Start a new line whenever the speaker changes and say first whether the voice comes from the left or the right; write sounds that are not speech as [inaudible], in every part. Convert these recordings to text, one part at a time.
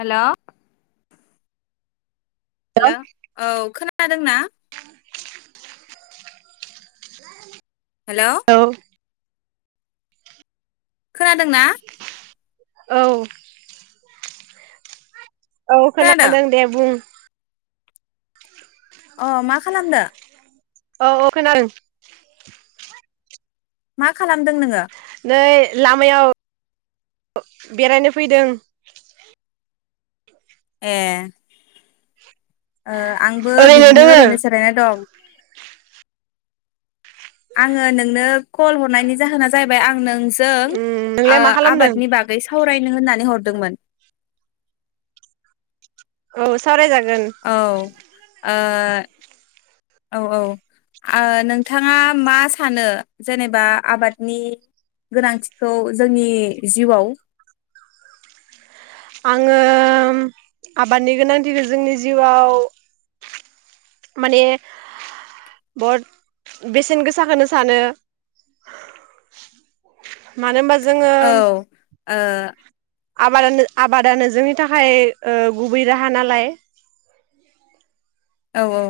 left: हेल हेल औ खोना [unintelligible] दोंना? हेल
right: औ
left: खोनादोंना?
right: औ। औ खोनादों दे बुं
left: अ मा खालामदो?
right: औ औ खोनादों।
left: मा खालामदों नोङो?
right: नै लामायाव [inaudible] बेरायनो फैदों।
left: ए ओ आंबो
right: ओरैनो
left: बिदिनो
right: दोङो
left: ओरैनो जिरायना दं। आङो नोंनो कल हरनायनि जाहोना जाहैबाय आं नों जों
right: उम
left: ओ
right: नोंलाय मा खालामदों
left: आबादनि बागै सावरायनो होननानै हर दोंमोन।
right: औ सावराय जा
left: औ ओ औ औ ओ नोंथाङा मा सानो जेनेबा आबादनि गोनांथिखौ जोंनि जिउआव?
right: आङो आबादनि गोनांथिखौ जोंनि जिउआव माने बहत बेसेन गोसा खोनो सानो मानो होमबा
left: औ ओ
right: आबादानो आबादानो जोंनि थाखाय ओ गुबै राहा नालाय।
left: औ औ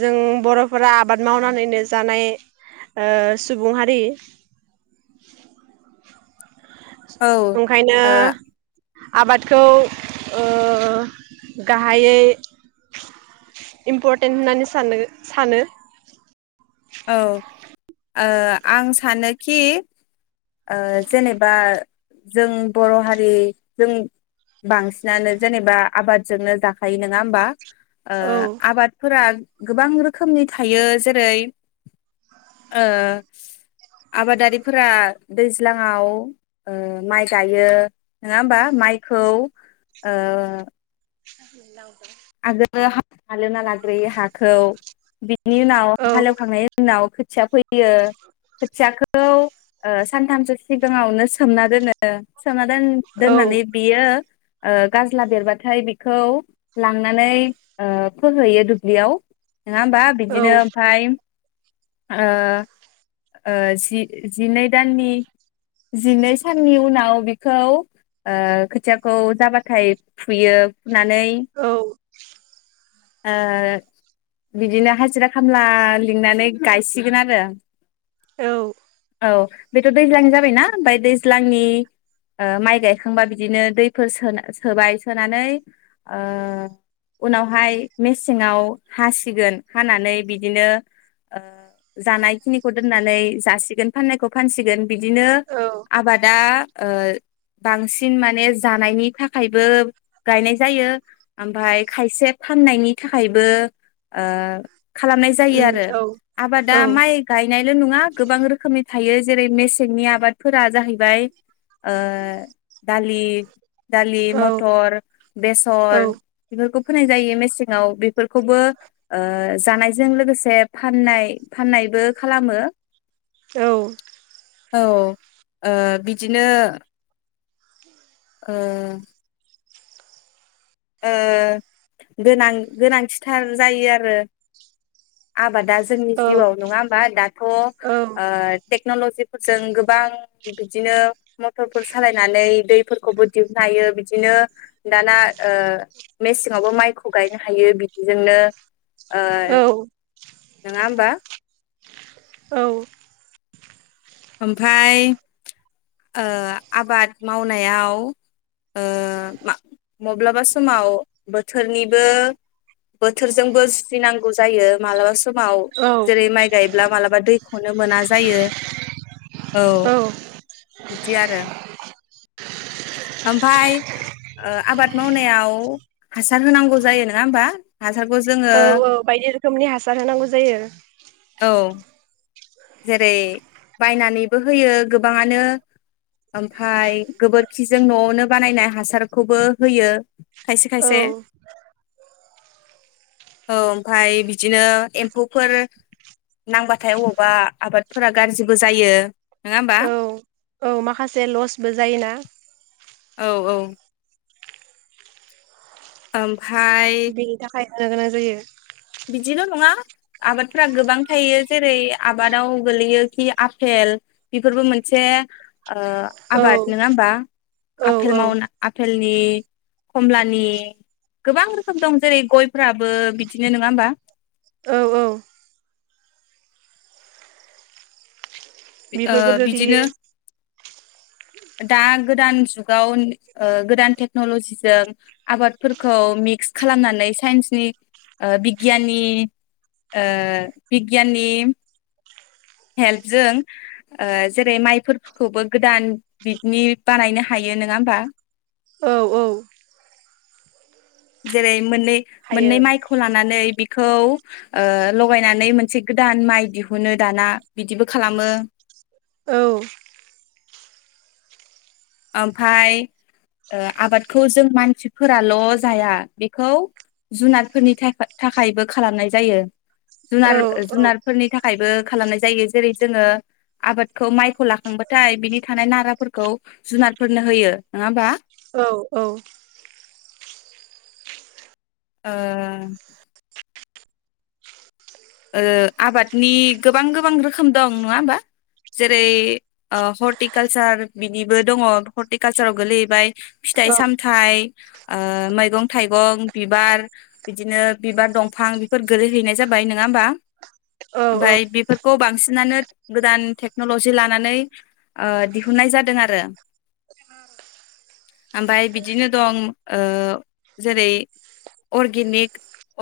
right: जों बर'फोरा आबाद मावनानैनो जानाय ओ सुबुं हारि
left: औ
right: ओंखायनो
left: ओ
right: आबादखौ ओ गाहायै इम्पर्टेन्ट होननानै सानो सानो।
left: औ ओ आं सानोखि ओ जेनेबा जों बर' हारि जों बांसिनानो जेनेबा आबादजोंनो जाखायो नोङा होमबा। ओ
right: औ
left: आबादफोरा गोबां रोखोमनि थायो जेरै ओ आबादारिफोरा दैज्लांआव ओ माइ गायो नोङा होमबा माइखौ ओ
right: नावदा
left: आगोलो हा-हालौना लाग्रोयो हाखौ बि नि उनाव
right: औ
left: हालेवखांनायनि उनाव थिया फोयो खोथियाखौ ओ सानथामसो सिगाङावनो सोमना दोनो। सोमना
right: औ
left: दोन-दोननानै बियो ओ गाज्ला बेरबाथाय बिखौ लांनानै ओ फोहैयो दुब्लियाव। नोङा होमबा बिदिनो ओमफाय ओ ओ जि-जिनै दाननि जिनै साननि उनाव बिखौ ओ खोथियाखौ जाबाथाय फुयो फुनानै
right: औ
left: ओ बिदिनो हाजिरा खामला लिंनानै गायसिगोन आरो।
right: औ
left: औ बेथ' दैज्लांनि जाबायना ओमफाय दैज्लांनि ओ माइ गायखांबा बिदिनो दैफोर सोन सोबाय सोनानै ओ उनावहाय मेसेंआव हासिगोन हानानै बिदिनो ओ जानाय खिनिखौ दोननानै जासिगोन फाननायखौ फानसिगोन बिदिनो
right: औ
left: आबादा ओ बांसिन माने जानायनि थाखायबो गायनाय जायो। ओमफाय खायसे फाननायनि थाखायबो ओ खालामनाय जायो
right: उम
left: आरो
right: औ
left: आबादा
right: औ
left: माइ गायनाय लो नङा गोबां रोखोमनि थायो। जेरै मेसेंनि आबादफोरा जाहैबाय ओ दालि दालि
right: औ
left: मटर बेसर
right: औ
left: बेफोरखौ फोनाय जायो मेसेंआव बेफोरखौबो ओ जानायजों लोगोसे फाननाय फाननायबो खालामो
right: औ
left: औ ओ बिदिनो ओ ओ गोनां गोनांथिथार जायो आरो आबादा जोंनि
right: औ
left: जिउआव नङा होमबा दाथ ओ टेक्नलजिफोरजों गोबां बिदिनो मथरफोर सालायनानै दैफोरखौबो दिहुननो हायो बिदिनो दाना ओ मेसेङावबो माइखौ गायनो हायो बिदिजोंनो ओ नोङा ओमबा
right: औ
left: ओमफाय ओ आबाद मावनायाव ओ मा मब्लाबा समाव बोथोरनिबो बोथोरजोंबो जुजिनांगौ जायो मालाबा समाव
right: औ
left: जेरै माइ गायब्ला मालाबा दैखौनो मोना जायो औ बिदि आरो ओमफाय ओ आबाद मावनायाव हासार होनांगौ जायो नङा होमबा हासारखौ जोङो
right: औ औ बायदि रोखोमनि हासार होनांगौ जायो
left: औ जेरै बायनानैबो होयो गोबाङानो ओमफाय गोबोरखिजों नआवनो बानायनाय हासारखौबो होयो खायसे
right: औ
left: खायसे औ ओमफाय बिदिनो एम्फौफोर नांबाथाय अ माबा आबादफोरा गाज्रिबो जायो नोंङा होनबा
right: औ औ माखासे लसबो जायोना
left: औ औ ओम
right: बेनि थाखाय जानो गोनां जायो
left: बिदिल नङा आबादफ्रा गोबां थायो जेरै आबादाव गोलैयोखि आफेल बेफोरबो मोनसे ओ
right: औ
left: आबाद नङा होमबा
right: औ
left: आफेल
right: औ
left: मावना आफेलनि कमलानि गोबां रोखोम दं जेरै गयफ्राबो बिदि नो नोङा होमबा
right: औ औ
left: ओ
right: बेफोरबो
left: बिदिनो
right: गोग्लैयो
left: दा गोदान जुगाव ओ गोदान टेक्नलजिजों आबादफोरखौ मिक्स खालामनानै साइन्सनि ओ बिगियाननि ओ बिगियाननि हेल्पजों ओ जेरै माइफोरखौबो गोदान बिदनि बानायनो हायो नङा होमबा
right: औ औ
left: जेरै मोननै
right: हायो
left: मोननै माइखौ लानानै बिखौ ओ लगायनानै मोनसे गोदान माइ दिहुनो दाना बिदिबो खालामो।
right: औ
left: ओमफाय ओ आबादखौ जों मानसिफोराल जाया बेखौ जुनारफोरनि थाखाय थाखायबो खालामनाय जायो जुनार
right: औ
left: जुनारफोरनि थाखायबो खालामनाय जायो जेरै जोङो आबादखौ माइखौ लाखांबथाय बिनि थानाय नाराफोरखौ जुनारफोरनो होयो नङाहोमबा।
right: औ औ।
left: ओ। ओ आबादनि गोबां गोबां रोखोम दं नङा होमबा जेरै ओ हर्टिकालसार बिनिबो दङ हर्टिकालसाराव गोलैहैबाय फिथाइ
right: औ
left: सामथाइ ओ मैगं थाइगं बिबार बिदिनो बिबार दंफां बेफोर गोलैहैनाय जाबाय न नङा होमबा
right: औ
left: ओमफ्राय बेफोरखौ बांसिनानो गोदान टेक्नलजि लानानै ओ दिहुननाय जादों आरो ओमफ्राय बिदिनो दं ओ जेरै अरगेनिक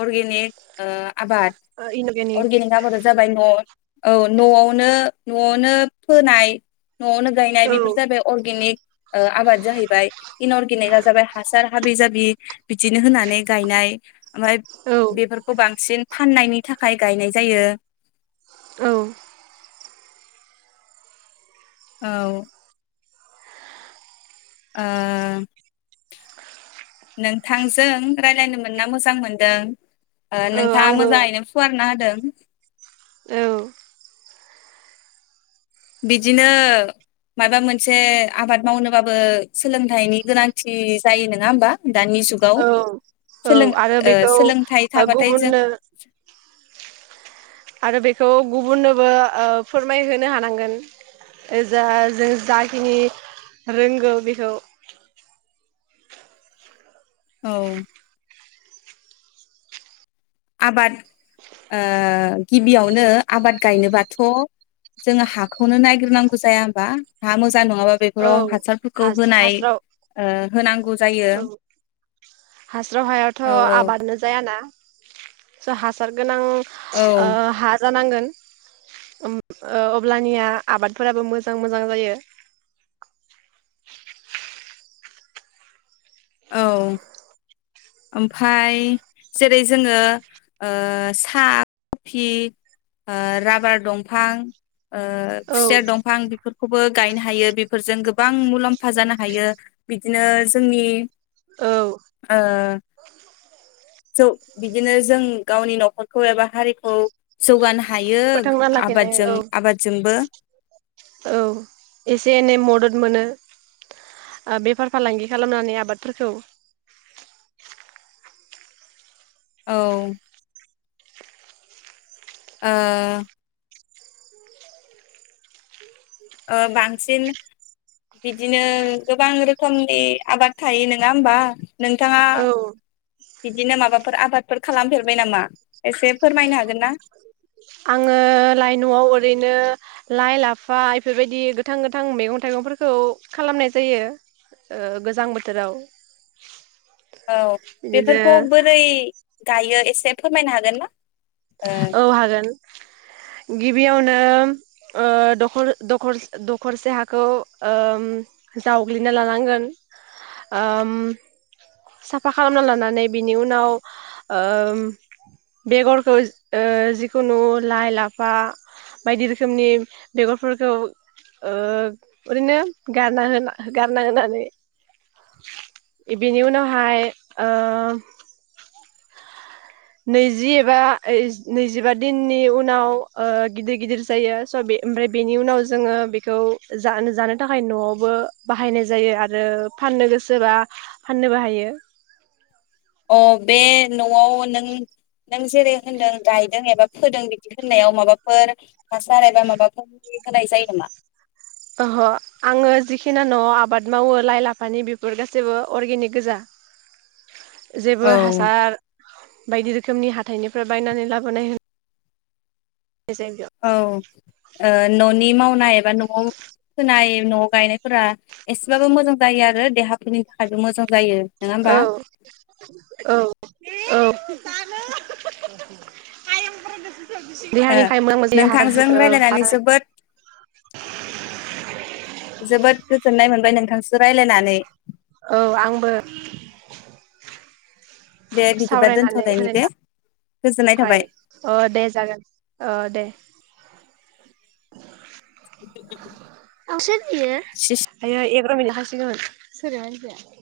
left: अरगेनिक ओ आबाद।
right: ओ इनभेनिग।
left: अर्गेनिक आबादा जाबाय न औ नआवनो नआवनो फोनाय नआवनो गायनाय
right: औ
left: बेफोर जाबाय अरगेनिक ओ आबाद जाहैबाय इन अरगेनिकआ जाबाय हासार हाबि जाबि बिदिनो होनानै गायनाय ओमफ्राय
right: औ
left: बेफोरखौ बांसिन फाननायनि थाखाय थाखाइ गायनाय जायो।
right: औ
left: औ। ओ। नोंथांजों रायलायनो मोनना मोजां मोनदों। ओ नोंथाङा
right: आंबो औ
left: मोजाङैनो फुवारना होद दों।
right: औ
left: बिदिनो माबा मोनसे आबाद मावनोबाबो सोलोंथाइनि गोनांथि जायो नङा होमबा दानि जुगाव।
right: औ
left: सोलों
right: आरो
left: ओ
right: बेखौ
left: सोलोंथाइ
right: ओ
left: थाबाथाय जों
right: गुबुननो आरो बेखौ गुबुननोबो ओ फोरमायहोनो हानांगोन ओ जा जों जाखिनि रोंगौ बेखौ।
left: औ। आबाद ओ गिबियावनो आबाद गायनोबाथ जोङो हाखौनो नायग्रोनांगौ जाया होबा हा मोजां नङाबा
right: औ
left: बेफोराव हासार
right: हास हास्राव
left: जायो
right: औ हास्राव हायावथ
left: औ औ
right: आबादनो जायाना। स हासार गोनां ओ
left: औ
right: हाथ जानांगोन ओम ओ अब्लानिया आबादफोराबो मोजां मोजां जायो।
left: औ ओमफाय जेरै जोङो ओ सा कफि ओ राबार दंफां ओ
right: औ
left: खुसेर दंफां बेफोर खौबो गायनो हायो बेफोरजों गोबां मुलाम्फा जानो हायो बिदिनो जोंनि।
right: औ
left: ओ। बिदिनो जों गावनि न'खरखौ एबा हारिखौ जौगानो हायो। हायो
right: फोथांना लाखिनाय
left: आबादजों
right: औ
left: आबादजोंबो।
right: औ एसे एनै मदद मोनो बेफार फालांगि खालामनानै आबादफोरखौ।
left: औ। ओ। बांसिन बिदिनो गोबां रोखोमनि आबाद थायो नङा होमबा नोंथाङा
right: औ
left: बिदिनो माबाफोर आबादफोर खालामफेरबाय नामा एसे फोरमायनो हागोन ना।
right: आङो लाइ नआव ओरैनो लाइ, लाफा बेफोरबायदि गोथां गोथां मैगं-थाइगंफोरखौ खालामनाय जायो गोजां बोथोराव।
left: औ
right: बिदिनो
left: बेफोरखौ बोरै। गायो एसे फोरमायनो हागोन ना।
right: औ हागोन। गिबियावनो दख दख दखरसे हाखौ जावग्लिना लानांगोन। साफा खालामना लानानै बिनि उनाव बेगरखौ जिखुनु लाइ लाफा बायदि रोखोमनि बेगरफोरखौ ओरैनो गारना गारना होनानै बेनि उनाव। हाय ओ। नैजि एबा नैजिबा दिननि उनाव ओ गिदिर गिदिर जायो स बे ओमफ्राय बेनि उनाव जोङो बेखौ जानो थाखाय नआवबो बाहायनाय जायो आरो फाननो गोसोबा फाननोबो हायो।
left: अ बे न'आव नों नों जेरै होनदों गायदों एबा फोदों बिदि होननायाव माबाफोर हासार एबा माबाफोर होनाय जायो नामा?
right: ओहो आङो जिखिनि न'आव आबाद मावो लाइ लाफानि बेफोर गासैबो अर्गेनिक गोजा।
left: औ
right: जेबो हासार बायदि रोखोमनि हाथाइनिफ्राय बायनानै लाबोनाय होनो
left: औ ओ न' नि मावनाय एबा न'आव फोनाय न'आव गायनायफोरा एसेबाबो मोजां जायो आरो देहाफोरनि थाखायबो मोजां जायो। नङा
right: औ
left: होमबा
right: औ औ। जानो [unintelligible]
left: ओ नोंथांजों रायलायनानै
right: औ
left: जोबोद जोबोद गोजोननाय मोनबाय नों नोंसो रायलायनानै
right: औ आंबो।
left: दे बिदिबा
right: सावरायनानै
left: दोनथ'लायनि दे
right: होनायनि
left: गोजोननाय थाबाय
right: [unintelligible] अ दे जागोन अ दे। [unintelligible] [unintelligible]